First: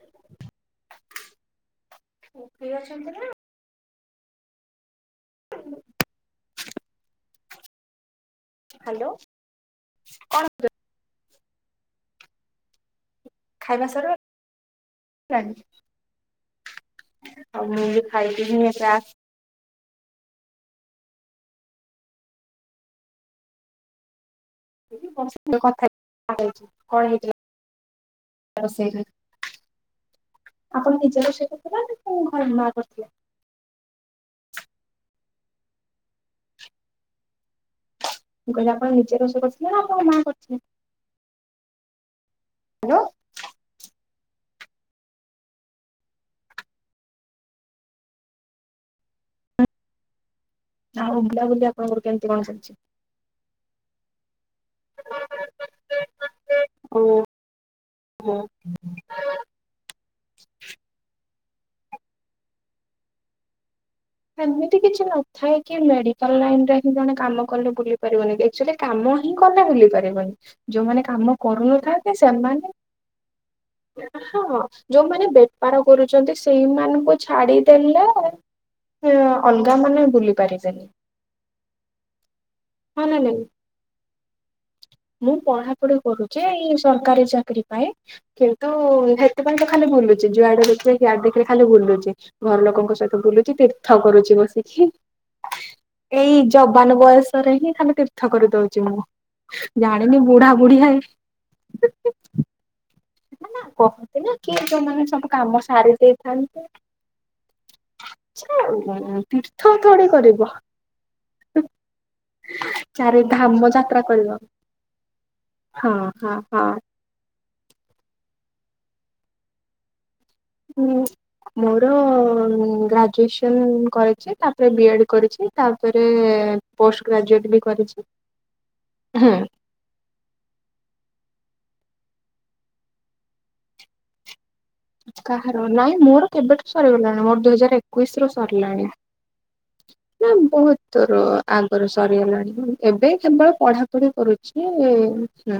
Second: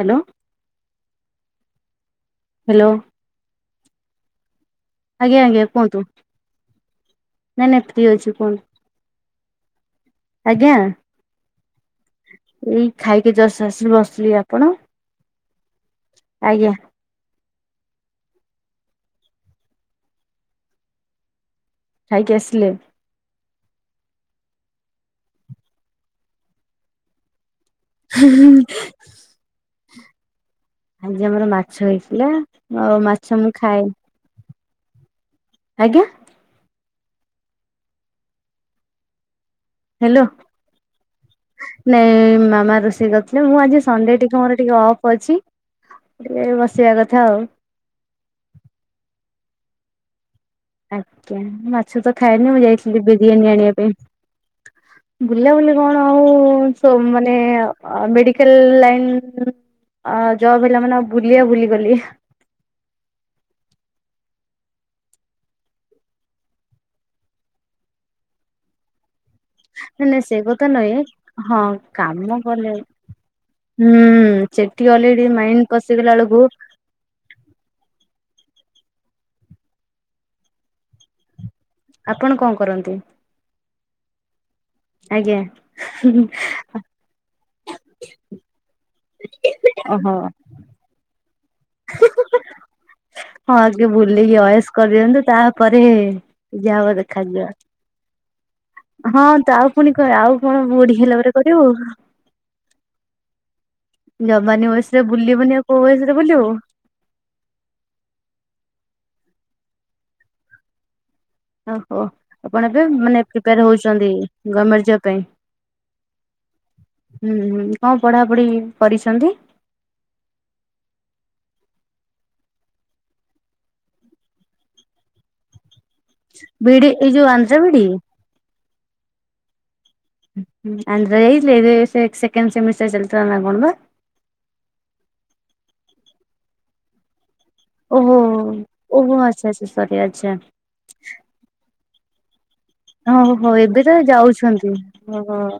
Hello free hello ଅଛନ୍ତି ନା? ଆଜ୍ଞା ଆଜ୍ଞା କୁହନ୍ତୁ ନାଇଁ ନାଇଁ ଫ୍ରି ଅଛି କୁହ ହାଲୋ। ଆଜ୍ଞା ଏଇ ଖାଇକି ଜଷ୍ଟ ଖାଇବା ଆସିଲି ବସିଲି ଆପଣ ସରିଗଲାଣି? ଆଜ୍ଞା। ଆଉ ମୁଁବି ଖାଇଦେଲିଣି [unintelligible] ଖାଇକି ଆସିଲେ। [unintelligible] କଣ ହେଇଥିଲା। [unintelligible] ରୋଷେଇରେ? ଆପଣ ନିଜେ ଆଜି ରୋଷେଇ ଆମର ମାଛ କରିଥିଲେ ନା ହେଇଥିଲା ଘରେ ମା ଆଉ କରିଥିଲେ? ମାଛ ମୁଁ ଖାଏନି। ଆଜ୍ଞା। ମୁଁ କହିଲି ଆପଣ ନିଜେ ରୋଷେଇ କରୁଚନ୍ତି। ହାଲୋ ନାଇଁ ମାମା ହ୍ୟାଲୋ ରୋଷେଇ କରିଟଥିଲେ ମୁଁ ଆଜି ସଣ୍ଡେ ଟିକେ ମୋର ଟିକେ ଅଫ ଅଛି ଟିକିଏ ବସିବା କଥା ଆଉ। ଆଉ ଆଜ୍ଞା ବୁଲାବୁଲି ମୁଁ ଆପଣଙ୍କର ମାଛତ କେମିତି କଣ ଖାଏନି ମୁଁ ଚାଲିଛି? ଯାଇଥିଲି ବିରିୟାନୀ ଆଣିବା ପାଇଁ। ବୁଲାବୁଲି କଣ ଆଉ ସ ମାନେ ଓହୋ ଅ ମେଡିକାଲ ଲାଇନ ଅ ଜବ ହେଲା ମାନେ ଆଉ ବୁଲିବା ବୁଲିଗଲି। ସେମିତି କିଛି ନଥାଏକି ମେଡିକାଲ ଲାଇନରେହିଁ ଜଣେ କାମ କଲେ ବୁଲି ପାରିବନି ଏକଚୁଲି କାମ ମୁଁ କଣ ପାଇଁ ବୁଲି ନାଇଁ ନାଇଁ ସେ ପାରିବନି କଥା ନୁହେଁ ଯୋଉମାନେ କାମ ହଁ କରୁନଥାନ୍ତେ କାମ ସେମାନେ କଲେ ହୁଁ ହଁ ସେଠି ଅଲରେଡି ଯୋଉମାନେ ମାଇଣ୍ଡ ବେପାର ପଶିଗଲା କରୁଚନ୍ତି ବେଳକୁ ସେଇମାନଙ୍କୁ ଛାଡିଦେଲେ। ସିଏ ଅଲଗା ମାନେ ବୁଲି ପାରିବେ। ଆପଣ କଣ କରନ୍ତି? ନାଇଁ ମୁଁ ଆଜ୍ଞା ପଢାପଢି କରୁଚେ ଏଇ ସରକାରୀ ଚାକିରୀ ପାଇଁ। କିନ୍ତୁ ଏଥିପାଇଁତ ଖାଲି ଓହୋ। ଭୁଲୁଚେ ଯୁଆଡେ ଦେଖିବେ ହିଆଡେ ଦେଖିବେ। ଖାଲି ବୁଲୁଚି ଘର ଲୋକଙ୍କ ସହିତ ବୁଲୁଚି ହଁ ଆଗେ ତୀର୍ଥ ବୁଲେଇକି କରୁଚି ଅଏସ ବସିକି। କରିଦିଅନ୍ତୁ ତାପରେ ଏଇ ଯାହା ହବ ଯବାନ ଦେଖାଯିବ ବୟସରେ ହିଁ ଖାଲି ତୀର୍ଥ କରିଦୋଉଚି ମୁଁ। ହଁ ତ ଆଉ ଫୁଣି ଜାଣିନି ଆଉ ବୁଢା କଣ ବୁଢୀ ହେ ବୁଢି ହେଲା ପରେ କରିବୁ। ନା ନା କହନ୍ତି ନା କି ଯବାନୀ ବୟସ ରେ ଯୋଉମାନେ ସବୁ ବୁଲିବୁନି ଆଉ କାମ କୋଉ ସାରି ବୟସରେ ବୁଲିବୁ ଦେଇଥାନ୍ତେ। ଆଜି କାଇଁ ଉଁ [unintelligible] ତୀର୍ଥ ଥୋଡି କରିବ। ଓହୋ ଆପଣ ଏବେ ଚାରି ମାନେ ଧାମ ପ୍ରିପେୟାର ଯାତ୍ରା ହୋଉଚନ୍ତି କରିବ ଗମେଣ୍ଟ ଜବ ପାଇଁ। ହଁ ହଁ ହଁ। ହୁଁ ହୁଁ କଣ ପଢାପଢି କରିଚନ୍ତି? ହୁଁ ମୋର ଗ୍ରାଜୁଏସନ କରିଚି ତାପରେ ବିଏଡ୍ କରିଚି। ତାପରେ ବିଡି ପୋଷ୍ଟ ଏଇ ଯୋଉ ଗ୍ରାଜୁଏଟ ଆନ୍ଧ୍ର ବି ବିଡି କରିଚି ହୁଁ। ହୁଁ [unintelligible] ସେକେଣ୍ଡ ସେମିଷ୍ଟାର ଚାଲି ନା କଣ ପା। କାହାର ନାଇଁ ମୋର କେବେଠୁ ସରିଗଲାଣି ମୋର ଦୁଇ ହଜାର ଓହୋ ଏକୋଇଶରୁ ସରିଲାଣି। ଓହୋ ଆଚ୍ଛା ଆଚ୍ଛା ସରି ନା ଆଚ୍ଛା ବୋହୁତ ତୋର ଆଗରୁ ସରିଗଲାଣି। ଏବେ ହଁ ହୋ କେବଳ ଏବେ ତ ପଢାପଢି କରୁଛି ଯାଉଛନ୍ତି। ଓହୋ ହୁଁ।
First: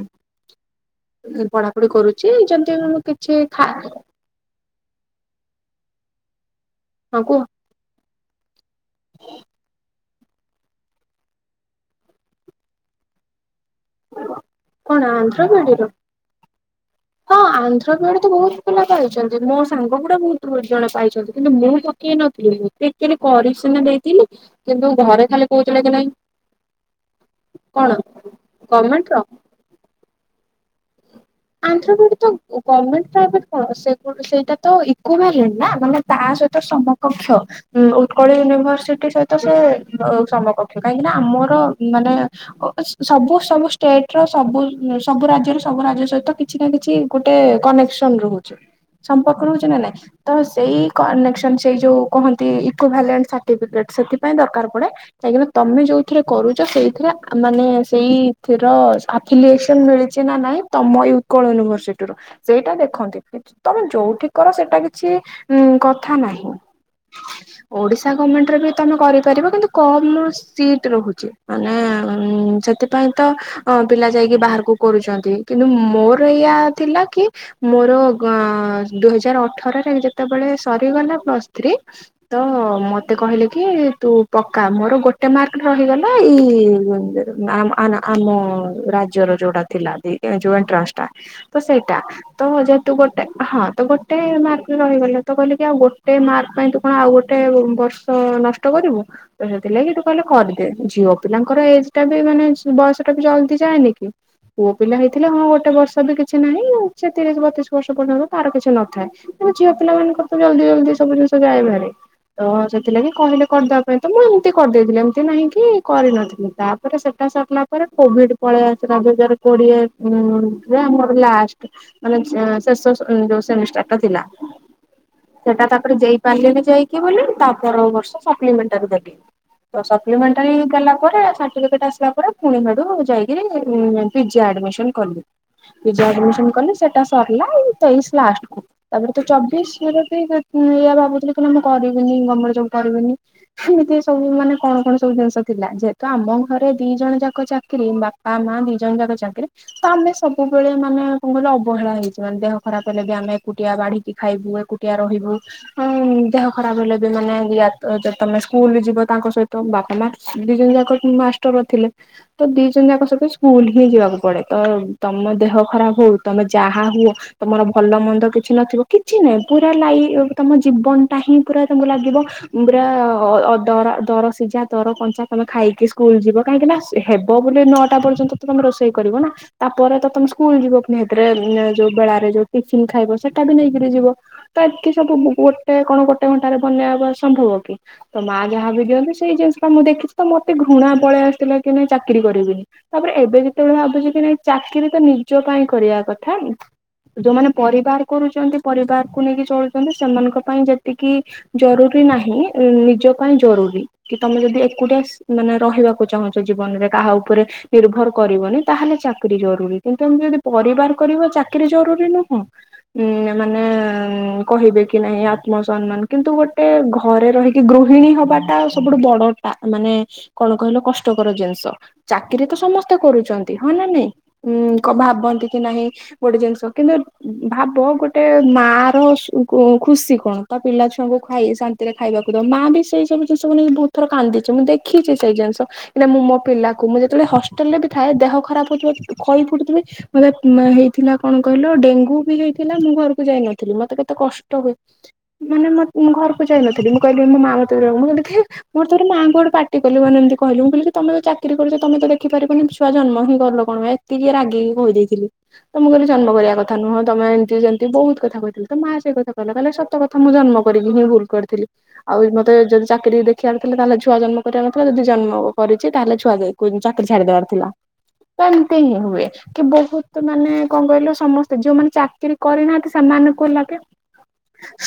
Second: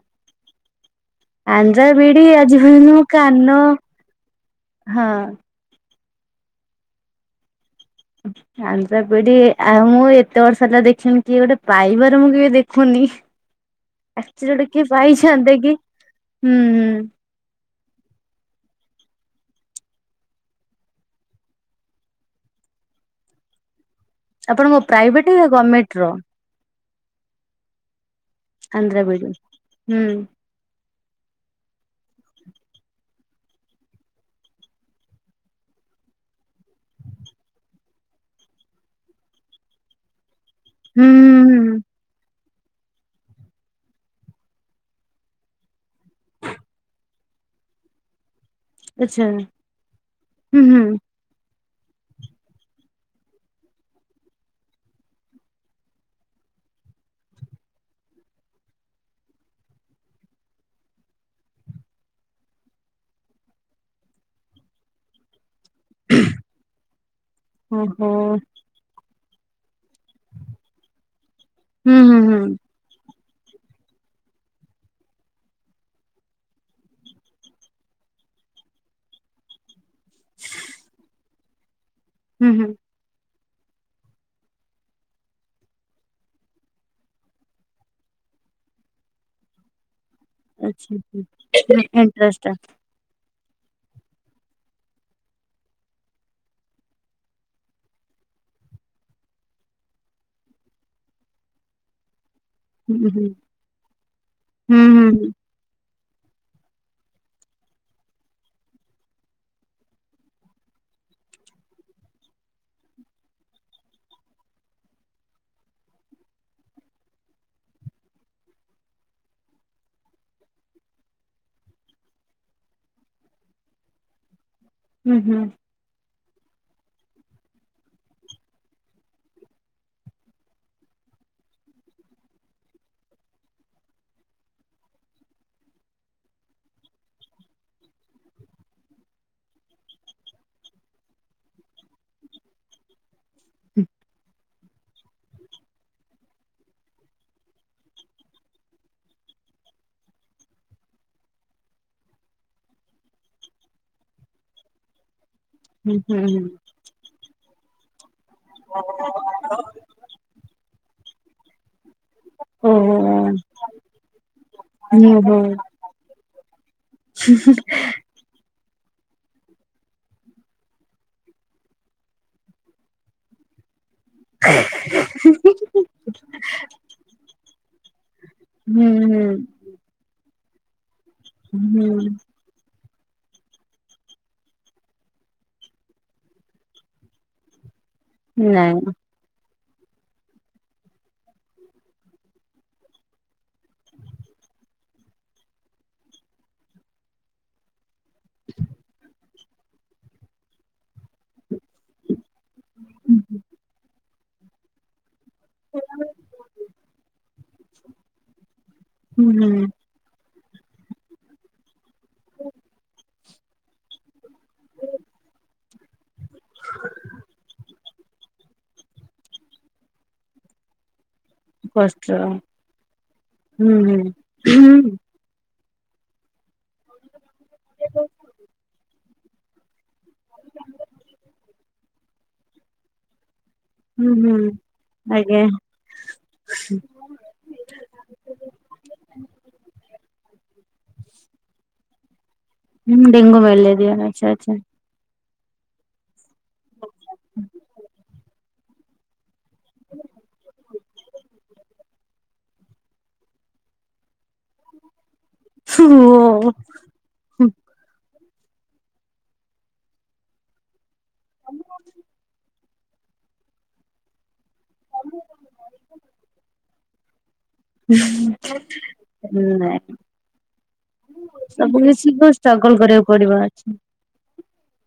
ଆନ୍ଧ୍ରା ପଢାପଢି ବିଡି କରୁଚି ଆଜି ଯେମତି ପର୍ଯ୍ୟନ୍ତ ମୁଁ ମୋ କିଛି କାନ [unintelligible] ହଁ। ହଁ କୁହ। ଆନ୍ଧ୍ର ବିଡି ଆଉ ମୁଁ ଏ ତେ ବର୍ଷ ହେଲା ଦେଖିଲିଣି କିଏ ଗୋଟେ ପାଇବାର ମୁଁ କେବେ ଦେଖୁନି। ଆ ଭିତରୁ [unintelligible] କିଏ ଗୋଟେ କଣ ଆନ୍ଧ୍ର ପାଇଯାହାଆନ୍ତି କି ବିଡିର ହୁଁ ହୁଁ। ହଁ ଆନ୍ଧ୍ର ବିଇଡି ତ ବୋହୁତ ପିଲା ପାଇଚନ୍ତି। ମୋ ସାଙ୍ଗ ଗୁଡା ବୋହୁତୁ ଜଣ ପାଇଚନ୍ତି କିନ୍ତୁ ମୁଁ ତ କିଏ ନଥିଲେ [unintelligible] କରିସନା ଦେଇଥିଲି ଆପଣଙ୍କ କିନ୍ତୁ ପ୍ରାଇଭେଟ ଘରେ ନା ଖାଲି କୋହୁଥିଲେ ଗଭର୍ଣମେଣ୍ଟ କି ନାହିଁ। ର? କଣ? ଆନ୍ଧ୍ର ଗମେଣ୍ଟ ର ବିଇଡି ହୁଁ। ଆନ୍ଧ୍ର ବିଇଡି ତ ଗମେଣ୍ଟ ପ୍ରାଇଭେଟ କଣ ସେଗୁଡା ସେଇଟା ତ ଇକୋଭ୍ୟାଲେଣ୍ଟ ନା ମାନେ ତା ସହିତ ସମ କକ୍ଷ ଉଁ ଉତ୍କଳ ୟୁନିଭରସିଟି ସହିତ ସେ ଓଉ ସମକକ୍ଷ କାହିଁକି ନା ହୁଁ ମୋର ହୁଁ ମାନେ ଓ ସବୁ ସବୁ ଷ୍ଟେଟର ସବୁ ସବୁ ରାଜ୍ୟର ସବୁ ରାଜ୍ୟ ସହି ତ କିଛି ନା କିଛି ଗୋଟେ କନେକ୍ସନ ରହୁଚି। ଆଚ୍ଛା ସମ୍ପର୍କ ରହୁଚି ନା ନାଇଁ ତ ହୁଁ ସେଇ ହୁଁ କନେକସନ୍ ସେଇ ଯେଉଁ କହନ୍ତି ଇକୋ ଭାଲାଣ୍ଟ ସାର୍ଟିଫିକେଟ୍ ସେଥିପାଇଁ ଦରକାର୍ ପଡେ। କାହିଁକି ନା ତମେ ଯୋଉଥିରେ କରୁଚ ସେଇଥିରେ ଆ ମାନେ ସେଇଥିର [unintelligible] ଫିଲୀମିଳିଚ ନା ନାଇଁ ତମ ୟୁ ଉତ୍କଳ ୟୁନିଭରସିଟିରୁ ସେଇଟା ଦେଖନ୍ତି କି ତମେ ଯୋଉଠି କର ସେଟା କିଛି ଉଁ ଅ [unintelligible] ନାହିଁ ଓହୋ ତଓଡିଶା ଗମେଣ୍ଟର ବି ତମେ କରିପାରିବ କିନ୍ତୁ କମ୍ ସିଟ୍ ରହୁଚି ମାନେ ହୁଁ ହୁଁ ହୁଁ। ଉଁ ସେଥିପାଇଁ ତ ଅଁ ପିଲା ଯାଇକି ବାହାରକୁ କରୁଚନ୍ତି କିନ୍ତୁ ମୋର ସେଇୟା ସଇଆ ଥିଲା କି? ମୋର ଗାଁ ଦୁଇ ହଜାର ଅଠରରେ ଯେତେବେଳେ ସରିଗଲା ପ୍ଲସଥ୍ରୀ। ତ ହୁଁ ହୁଁ ମ ମତେ କହିଲେ କି ତୁ ପକା ମୋର ଗୋଟେ ମାର୍କ ରହିଗଲା ଇ ଆମ। [unintelligible] ଆ ନା ଆମ ରାଜ୍ୟର ଯୋଉଟା ଥିଲା ଦିଇ ଏ ଯୋଉ ଏଣ୍ଟ୍ରାନ୍ସଷ୍ଟା। ତ ସେଇଟା ତ ଯେ ତୁ ଗୋଟେ ହଁ ତୁ ଗୋଟେ ମାର୍କ ରହିଗଲେ। ତୁ କହିଲୁ କି ଆଉ ଗୋଟେ ମାର୍କ ପାଇଁ ତୁ କଣ ଆଉ ଗୋଟେ ବ ତ ନଷ୍ଟ କରିବୁ ତ ସେଥିଲାଗି ତୁ କହିଲେ କରିଦେ, ଝିଅ ପିଲାଙ୍କର ଏଜ୍ ଟା ବି ମାନେ ବୟସଟା ବି ଜଲ୍ଦି ଯାଏନି କି ପୁଅ ପିଲା ହେଇଥିଲେ ହଁ ଗୋଟେ ବଷ୍ ତା ଦେହେ କିଛି ନାହିଁ ସେ ତିରିଶ୍ ବତିଶ୍ ବର୍ଷ ପର୍ଯ୍ୟନ୍ତ ତାର କିଛି ନଥାଏ। ଝିଅ ପିଲାମାନଙ୍କର୍ ତ ଜଲ୍ଦି-ଜଲ୍ଦି ସବୁ ଜିନିଷ ଯାଏହେରି। ଅ ସେଥିଲାଗି କହିଲେ କରିଦବା ପାଇଁ ତ ମୁଁ ଏମ୍ ତି କରିଦେଇଥିଲି ଏମିତି ନାହିଁ କି କରିନଥିଲି। ତା ମୁଁ କଇ ସେଟା ସରିଲା ପରେ କୋଭିଡ୍ ପଳେଇ ଆସିଲା ଦୁଇ ହଜାରେ କୋଡିଏ ଉଁ। ଜେ ଆମର ଲାଷ୍ଟ୍ ମାନେ ଶେଷ ଯୋଉ ସେମିଷ୍ଟାର୍ ଟା ଥିଲା। ସେଟା ତାପରେ ଦେଇ ପାରିଲିନି ଯାଇକି ବୋଲି, ତା ପର ବର୍ଷ ସପ୍ଲିମେଣ୍ଟ୍ ରେ ଦେଲି। ତ ସପ୍ଲିମେଣ୍ଟ୍ ଟା ହିଁ ଦେଲା ପରେ ସାର୍ଟିଫିକେଟ୍ ଆସିଲା ପରେ ଫୁଣି ସେଟୁ ଯାଇକି ପିଜେ ଆଡ୍ମିସନ୍ କଲି ପିଜେ ଆଡ୍ମିସନ୍ କଲି ସେଟା ସରିଲା ତେଇଶ୍ ଲାଷ୍ଟ କୁ। ତାପରେ ତ ଚବିଶ୍ ରେ ବି ଏଆ ଭାବୁଥିଲି କି ମୁଁ କରିବିନି ଗମେଣ୍ଟ ଜବ୍ କରିବିନି। ଏମିତି ସବୁ ମାନେ କଣ କଣ ସବୁ ଜିନିଷ ଥିଲା, ଯେହେତୁ ଆମ ଘରେ ଦି ଜଣ ଯାକ ଚାକିରି। ବାପ୍ ବାପା ମା ଦି ଜଣ ଯାକ ଚାକିରୀ ତ ଆମେ ସବୁ ସବୁବେଳେ ମାନେ କଣ କ‍ଇଲୁ ଅବହେଳା ହେଇଚୁ ମାନେ ଦେହ ଖରାପ ହେଲେ ବି ଆମେ ଏକୁଟିଆ ବାଢିକି ଖାଇବୁ ଏକୁଟିଆ ରହିବୁ ହଁ, ଦେହ ଖରାପ ହେଲେ ବି ମାନେ ୟାକ୍ ତମେ ସ୍କୁଲ୍ ଯିବ ତାଙ୍କ ସହିତ ବାପା ମା ଦି ଜଣ ଯାକ ମାଷ୍ଟର ଥିଲେ, ତ ଦି ଜଣ ଯାକ ସହିତ ସ୍କୁଲ୍ ବି ଯିବାକୁ ପଡେ। ତ ତମ ଦେହ ଖରାପ ହଉ ତମେ ଯାହା ହୁଅ ତମର ଭଲ ମନ୍ଦ କିଛି ନଥିବ। କିଛି ନାଇଁ ପୁରା ଲାଇ ତମ ଜୀବନଟା ହିଁ ପୁରା ତାଙ୍କୁ ଲାଗିବ ମୁଁ ବୁରା ଅଦରା। ଦର ସିଝା ଦର କଞ୍ଚା ତମେ ଖାଇକି ସ୍କୁଲ୍ ଯିବ, କାହିଁକି ନା ହେବ ବୋଲି ନଅଟା ପର୍ଯ୍ୟନ୍ତ। ତମେ ରୋଷେଇ କରିବ ନା ତାପରେ ତ ତମେ ସ୍କୁଲ୍ ଯିବ ଫୁଣି ସେଥେରେ ଯୋଉ ବେଳାରେ ଯୋଉ ଟିଫୀନ୍ ଖାଇବ ସେଟା ବି ନେଇକିରି ଯିବ। ତ ଏତେ ସବୁ ଗୋଟେ କଣ ଗୋଟେ ଘଣ୍ଟାରେ ବନେଇ ହବା ସମ୍ଭବ କି ତ ମା ଯାହାବି ନାଇଁ ଦିଅନ୍ତି। ସେଇ ଜିନିଷ ଟା ମୁଁ ଦେଖିଚି ତ ମତେ ଘୃଣା ପଳେଇ ଆସିଲା କି ନାଇଁ ଚାକିରି କରିବିନି। ତାପରେ ଏବେ ଯେତେବେଳେ ଭାବୁଚି କି ନାଇଁ ଚାକିରି ତ ନିଜ ପାଇଁ କରିଆ କଥା, ଯୋଉମାନେ ପରିବାର୍ କରୁଚନ୍ତି। ପରିବାରକୁ ନେଇକି ଚଳୁଚନ୍ତି ସେମାନଙ୍କ ପାଇଁ ଯେତିକି ଜରୁରୀ ନାହିଁ। ନିଜ ପାଇଁ ଜରୁରୀ କି ତମେ ଯଦି ଏକୁଟିଆ ସ୍ ମାନେ ରହିବାକୁ ଚାହୁଁଚ ଜୀବନରେ କାହା ଉପରେ ନିର୍ଭର କରିବନି ତାହେଲେ ଚାକିରି ହୁଁ ଜରୁରୀ। କିନ୍ତୁ ଆମେ ଯଦି ପରିବାର କରିବା ଚାକିରିୀ ଜରୁରୀ ନୁହଁ। ଉଁ ନା ମାନେ କହିବେ କି ନାହିଁ ଆତ୍ମସମାନ୍ କିନ୍ତୁ ଗୋଟେ ଘରେ ରହିକି ଗୃହିଣୀ ହବାଟା ସବୁଟୁ ବଡ ଟା ମାନେ କଣ କହିଲ କଷ୍ଟ। କଷ୍ଟକର ଜିନିଷ କଷ୍ଟ ଚାକିରୀ ତ ସମସ୍ତେ କରୁଚନ୍ତି ହଁ ହୁଁ ନା ହୁଁ ନାଇଁ? ଉଁ କଁ ହୁଁ ଭାବନ୍ତି କି ନାହିଁ ଗୋଟେ ଜିନିଷ। କିନ୍ତୁ ଭାବ ଗୋଟେ ମା ର ସୁ ଖୁସି କଣ ତା ପିଲା ଛୁଆଙ୍କୁ ଖାଇ ଶାନ୍ତି ଶାନ୍ତି ରେ ଖାଇବାକୁ ଦବ, ମା ବି ସେଇ ସବୁ ଜିନିଷକୁ ନେଇକି ବହୁ ଥର ହୁଁ କାନ୍ଦିଚି ମୁଁ ଦେଖିଛି ସେଇ ଆଜ୍ଞା ଜିନିଷ। ନା ମୁଁ ମୋ ପିଲାକୁ ମୁଁ ଯେତେବେଳେ ହଷ୍ଟେଲ୍ ରେ ବି ଥାଏ ଦେହ ଖରାପ ହୁଏ। ଖଇ ଫୁଟୁଥିବି ମତେ ହେଇଥିଲା କଣ କହିଲ? ଡେଙ୍ଗୁ ବି ହେଇ ହେଇଥିଲା। ମୁଁ ଘରକୁ ଡେଙ୍ଗୁ ଯାଇ ନଥିଲି ମ୍ୟାଲେରିଆ ମତେ କେତେ ଆଚ୍ଛା ଆଚ୍ଛା କଷ୍ଟ ହଉ ମାନେ ମତ୍ ମୁଁ ଘରକୁ ଯାଇନଥିଲି ମୁଁ କହିଲି ମୋ ମା ମତେ ଦବ ମୁଁ କଲି ଖାଏ। ମୋ ଥରେ ମାଙ୍କୁ ଗୋଟେ ପାଟି କଲି ମାନେ ଏମତି କହିଲି ମୁଁ କହିଲି କି ତମେ ତ ଚାକିରୀ କରିଚ ତମେ ତ ଦେଖିରିବନି ଛୁଆ ଜନ୍ମ ହିଁ କଲ କଣ ପାଇଁ। ଟିକିଏ ରାଗିକି କହିଦେଇଥିଲି ତ ମୁ କହିଲି ଜନ୍ମ କରିଆ ଓ କଥା ନୁହଁ, ତମେ ଏମିତି ଯେମିତି ବହୁତ୍ କଥା କହିଥିଲି। ତ ମା ସେଇ କଥା କହିଲା କଇଲା ସତ କଥା ମୁଁ ଜନ୍ମ ଜନ୍ମ କରିକି ହିଁ ଭୁଲ୍ କରିଥିଲି। ଆଉ ମତେ ଯଦି ଚାକିରୀ ଦେଖିଆ ରେ ଥିଲା ତାହେଲେ ଛୁଆ ଜନ୍ମ କରିବାର ଥିଲା ଯଦି ଜନ୍ମ କରିଚି ତାହେଲେ ଛୁଆ ଯୋଗୁ ଚାକିରି ଛାଡ଼ିଦବାର ଥିଲା। ହୁଁ ତେ। ଏମିତ୍ ହିଁ ହୁଏ। କି ବହୁତୁ ମାନେ କଣ କହିଲ ସମସ୍ତେ ସବୁ ଯୋଉମାନେ କିଛି କୁ ଚାକିରୀ ଷ୍ଟ୍ରଗଲ କରିନାହାନ୍ତି କରିବାକୁ ପଡିବ ସେମାନଙ୍କୁ ଆଚ୍ଛା, ଲାଗେ ହଁ।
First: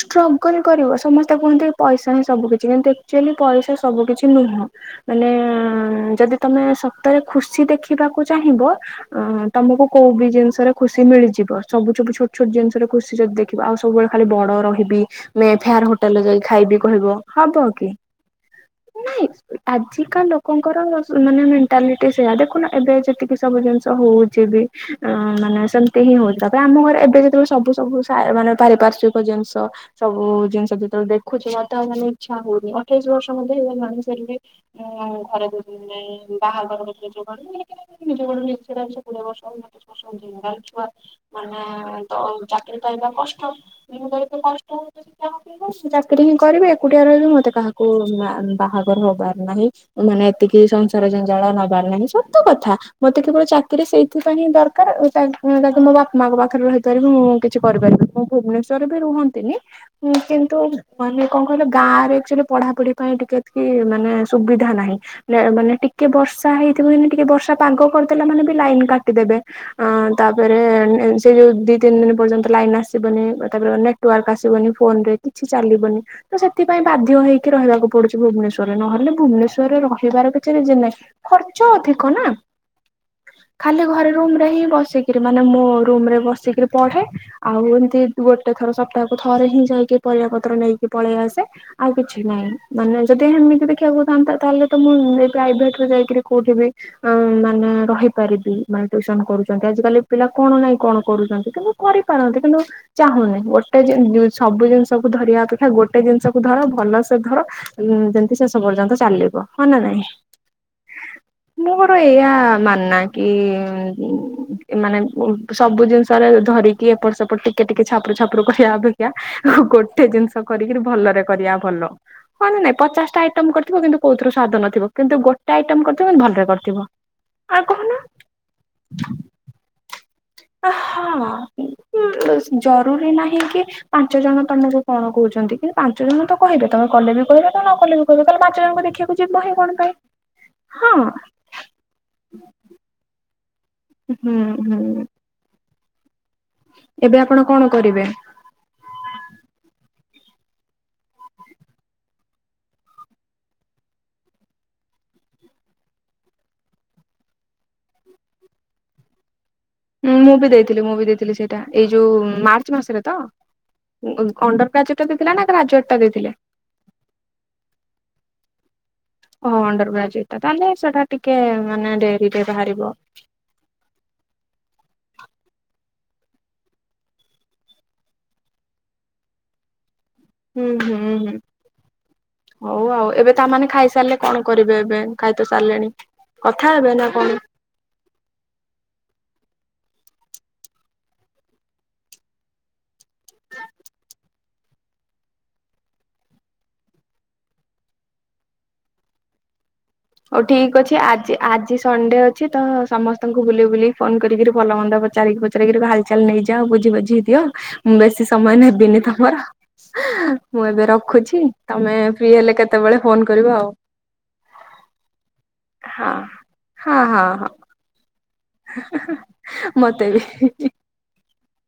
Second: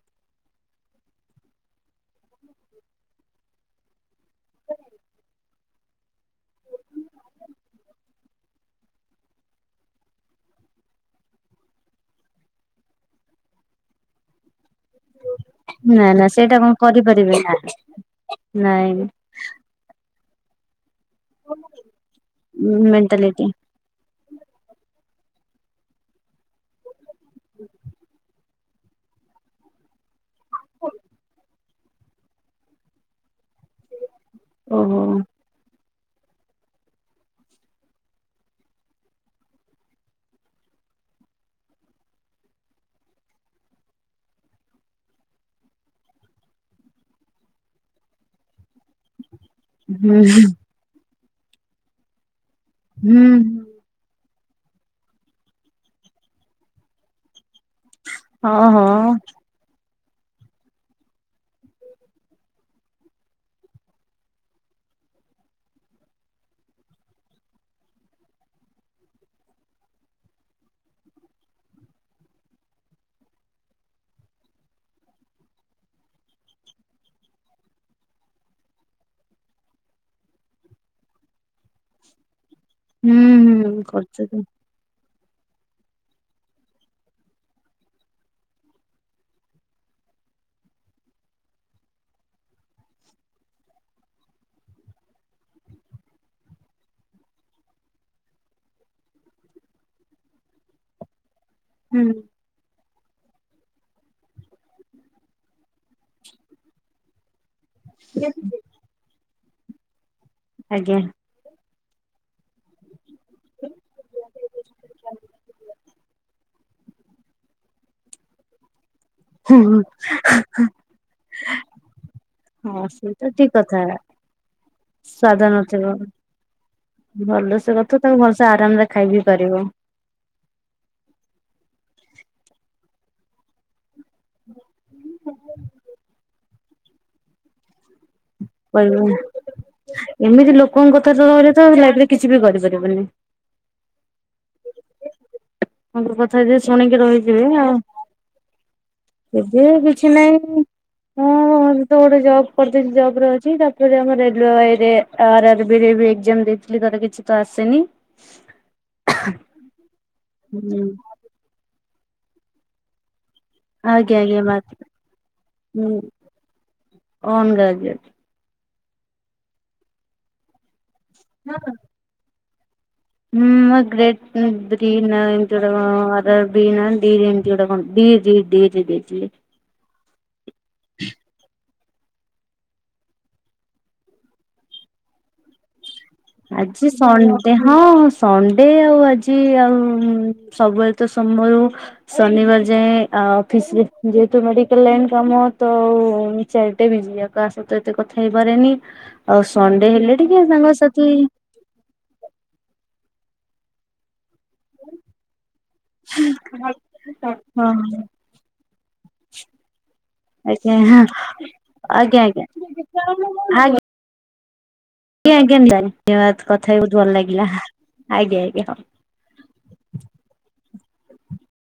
ଷ୍ଟ୍ରଗଲ କରିବ ସମସ୍ତେ କୁହନ୍ତି ପଇସା ହିଁ ସବୁ କିଛି ହେମ୍ ତି ଆକ୍ଚୁଆଲି ପଇସା ସବୁ କିଛି ନୁହଁ। ମାନେ ଯଦି ତମେ ସତ ରେ ଖୁସି ଦେଖିବାକୁ ଚାହିଁବ ଅ ତମକୁ କୋଉ ବି ଜିନିଷରେ ଖୁସି ମିଳିଯିବ ସବୁ ସବୁ ଛୋଟ ଛୋଟ ଜିନିଷରେ ଖୁସି ଯଦି ଦେଖ୍ ଖିବା ଆଉ ସବୁବେଳେ ଖାଲି ବଡ ରହିବି। ମେଫୈର ନା ହୋଟେଲରେ ନା ଯାଇ ସେଇଟା କଣ ଖାଇବି କହିବ କରିପାରିବେ ହବ ନା କି ନାଇଁ। ଆଜି କା ଲୋକଙ୍କର ମାନେ ମେଣ୍ଟାଲିଟି ସେୟା ଦେଖୁନ ଏବେ ଯେତିକି ମେଣ୍ଟାଲିଟି ସବୁ ଜିନିଷ ହଉଛି ବି ମାନେ ସେମିତି ହିଁ ହଉଛି ତାପରେ ଆମ ଘରେ ଏବେ ଯେତେବେଳେ ସବୁ ସବୁ ସାର୍ ମାନେ ପାରିପାର୍ଶକ ଜିନିଷ ସବୁ ଜିନିଷ ଯେତେବେଳେ ଦେଖୁଛୁ ବା ତାଆ ମାନେ ଇଚ୍ଛା ହଉନି ଅଠେଇଶ ବର୍ଷ ମଧ୍ୟରେ ମାଣ ଛାଡ଼ିଲି। ଓହୋ ଉଁ ଘରେ ବୁଝିଲେ ନାଇଁ ବାହାଘର ଭିତରେ ଯୋଣ [unintelligible] ନିଜ ଗୋଡ ଇଚଛାଛି କୋଡ଼ିଏ ବର୍ଷଛୁଆ [unintelligible] ଆ ତ ଚାକିରି ପାଇବା କଷ୍ଟ ମୁ କରେ ତ କଷ୍ଟ ହଉଚି। ଚାକିରି ହିଁ କରିବି ଏକୁଟିଆ ରହିବି ମତେ କାହାକୁ ବା ବାହାଘର ହବାର ନାହିଁ। ହୁଁ ମାନେ ଏତିକି ସଂସାର ଜଞ୍ଜାଳ ନେବାର ନାହିଁ ସତ କଥା ମତେ କେବଳ ଚା ହୁଁ କିରି ସେଇଥିପାଇଁ ହିଁ ଦରକାର ତା ତାକୁ ମୋ ବାପା ମାଙ୍କ ପାଖରେ ରହିପାରିବି ମୁଁ କିଛି କରିପାରିବି। ମୁଁ ହଁ ଭୁବନେଶ୍ୱର ବି ହଁ ରୁହନ୍ତିନି ହୁଁ କିନ୍ତୁ ମାନେ କଣ କହିଲ ଗାଁ ରେ ଏକ୍ଚୁଲୀ ପଢାପଢି ପାଇଁ ଟିକେ ଏତିକି ମାନେ ସୁବିଧା ନାହିଁ। ମାନେ ଟିକେ ବର୍ଷା ହେଇଥିବ ନେ ଟିକେ ବର୍ଷା ପାଗ କରିଦେଲା ମାନେ ବି ଲାଇନ କାଟିଦେବେ। ଅଁ ତାପରେ ସେ ଯୋଉ ଦି ତିନି ଦିନ ପର୍ଯ୍ୟନ୍ତ ଲାଇନ ଆସିବନି ତାପରେ ନେଟ୍ ନେଟୱର୍କ ଆସିବନି ଫୋନ ରେ କିଛି ଚାଲିବନି। ତ ସେଥିପାଇଁ ବାଧ୍ୟ ହେଇକି ରହିବାକୁ ପଡୁଛି ଭୁବନେଶ୍ଵରରେ ନହେଲେ ଭୁବନେଶ୍ଵରରେ ରହିବାର କିଛି ରିଜିନ ନାହିଁ। ଖର୍ଚ୍ଚ ଅଧିକ ନା। ହୁଁ ହୁଁ ଖାଲି ଘରେ ରୁମ୍ କରୁଛନ୍ତି ରେ ହିଁ ବସିକିରି ମାନେ ମୋ ରୁମ୍ ରେ ବସିକିରି ପଢେ। ଆଉ ଏମିତି ଗୋଟେ ଥର ସପ୍ତାହକୁ ଥରେ ହିଁ ଯାଇକି ପରିବା ପତ୍ର ନେଇକି ପଳେଇ ଆସେ। ଆଉ କିଛି ନାହିଁ ମାନେ ଯଦି ହେମିତି ଦେଖିବାକୁଥାନ୍ତା ତାହେଲେ ତ ମୁଁ ଏ ପ୍ରାଇଭେଟ୍ ଯାଇକିରି କୋଉଠିବି ମାନେ ରହିପାରିବି ମାନେ ଟୁସନ କରୁଚନ୍ତି ଆଜିକାଲି ପିଲା କଣ ନାହିଁ କଣ କରୁଚନ୍ତି କିନ୍ତୁ ହୁଁ କରିପାରନ୍ତି କିନ୍ତୁ ଚାହୁଁନି ଗୋଟେ ସବୁ ଜିନିଷକୁ ଧରିବା ଅପେକ୍ଷା ଗୋଟେ ଜିନିଷକୁ ଧର ଭଲସେ ଧର। ଯେମତି ଶେଷ ପର୍ଯ୍ୟନ୍ତ ଚାଲିବ ହ ନା ନାଇଁ। ଆଜ୍ଞା। ମୋର ଏଇଆ ମାନ୍‌ ନା। କି ମାନେ ସବୁ ଜିନିଷରେ ଧରି କି ଏପଟ ସେପଟ ଟିକେ ଟିକେ ଛାପୁରୁ ଛାପୁରୁ କରିବା ଅପେ କ୍ଷା ହୁଁ ହୁଁ ଗୋଟେ ଜିନିଷ କରିକିରି ଭଲରେ କରିବା ଭଲ ହ ନା ନାଇଁ ହଁ ସେ ପଚାଶଟା ତ ଆଇଟମ ଠିକ କରିଥିବ କଥା କିନ୍ତୁ କଉଥୁରୁ ସ୍ଵାଦ ନଥିବ କିନ୍ତୁ ସ୍ଵାଦ ଗୋଟେ ନଥିବ ଆଇଟମ କରିଥିବେ ଭଲରେ କରି ଭଲସେ କଥୁ ତାକୁ ଭଲସେ ଆରାମରେ ଖାଇ ବିି ପାରିବ। ହଁ ଜରୁରୀ ନାହିଁ କି ପାଞ୍ଚ ଜଣ ତମକୁ କଣ କହୁଛନ୍ତି କିନ୍ତୁ ପାଞ୍ଚ ଜଣ ତ କହିବେ ତମେ କଲେ ବି କହିବ ତ ନ କଲେ ବି କହିବେ କାଲି ପାଞ୍ଚ ଜଣଙ୍କୁ କହିବ ଦେଖିବାକୁ ଯିବ ହିଁ କଣ ପାଇଁ ଏମିତି ହଁ ଲୋକଙ୍କ କଥା ତ ଧରିବ ତ ଲାଇଫରେ କିଛି ବି କରିପାରିବନି। ହୁଁ ହୁଁ। ମୁ କଥା ଯେ ଶୁଣିକି ଏବେ ଆପଣ ରହିଯିବେ କଣ ଆଉ କରିବେ? ଏବେ କିଛି ନାହିଁ। ହଁ ତ ଗୋଟେ ଜବ୍ କରିଦେଇ ଜବ ରେ ଅ ଛି ତାପରେ ଆମ ରେଲବାଇରେ ଆର ଆର ବି ରେ ଏକ୍ସାମ ଦେଇଥିଲି ତାର କିଛି ତ ଆସିନି। [inaudible] [unintelligible] ହୁଁ ମୁଁ ବି ଦେଇଥିଲି ହୁଁ ମୁଁ ବି ଦେଇଥିଲି ସେଇଟା ଏଇ ଯୋଉ ମାର୍ଚ୍ଚ ମାସରେ ତ? ଆଜ୍ଞା ଉଁ ଆଜ୍ଞା ମା ଅଣ୍ଡର ଗ୍ରାଜୁଏଟ ଟା ଦେଇଥିଲେ ନା ଗ୍ରାଜୁଏଟ ହୁଁ ଟା ଦେଇଥିଲେ? ଅନ୍ ଗ୍ରାଜୁଏଟ୍। ଓହୋ ଅଣ୍ଡର ଗ୍ରାଜୁଏଟଟା ତାହେଲେ ସେଟା ଟିକେ ମାନେ ଡେରି ରେ ବାହାରିବ। ହୁଁ ମୁଁ ଗ୍ରେଟ ଗ୍ରିନ ନା ଏମତି ଗୋଟେ କଣ ଅର ବିନ୍ ଏମିତି ଗୋଟେ କଣ ଡି ଡି ଡି। ଡି ଦେଇଥିଲି। ହୁଁ ହୁଁ ହୁଁ। ହଉ ଆଉ ଏବେ ତାମାନେ ଖାଇସାରିଲେ କଣ କରିବେ ଏବେ ଖାଇ ତ ସାରିଲେଣି? କଥା ଆଜି ହେବେ ନା କଣ ସନଣ୍ଡେ। ହଁ ସଣ୍ଡେ ଆଉ ଆଜି ଆଉ ସବୁବେଳେ ତ ସୋମବାର ରୁ ଶନିବାର ଯାଏଁ ଅଫିସ ଯେହେତୁ ମେଡିକାଲ ଲାଇନ୍ କାମ ତ ଚାରିଟାଇମ୍ ବିଜି ଆଉ କାହା ସହିତ ଏତେ କଥା ହେଇପାରେନି ଆଉ ସଣ୍ଡେ ହେଲେ ହଉ ଟିକେ ଠିକ ଅଛି ସାଙ୍ଗସାଥି ଆଜି ଆଜି ସଣ୍ଡେ ଅଛି ତ ସମସ୍ତଙ୍କୁ ବୁଲି ବୁଲି ଫୋନ କରିକିରି ଭଲ ମନ୍ଦ ପଚାରିକି ପଚାରିକିରି ହାଲ ଚାଲ ନେଇଯାଅ ବୁଝି ବାଝି ଦିଅ। ହଁ ମୁଁ ବେଶୀ ସମୟ ନେବିିନି ତମର। ମୁଁ ଆଜ୍ଞା ଏବେ ରଖୁଛି ତମେ ଆଜ୍ଞା ଆଜ୍ଞା ଫ୍ରି ହେଲେ କେତେବେଳେ ଫୋନ କରିବ ଆଉ। ଆଜ୍ଞା ଆଜ୍ଞା ନିହାତି ହଁ ଧନ୍ୟବାଦ କଥା ହେଇକି ହଁ ବହୁତ ଭଲ ହଁ ଲାଗିଲା ଆଜ୍ଞା ଆ ମତେ ବି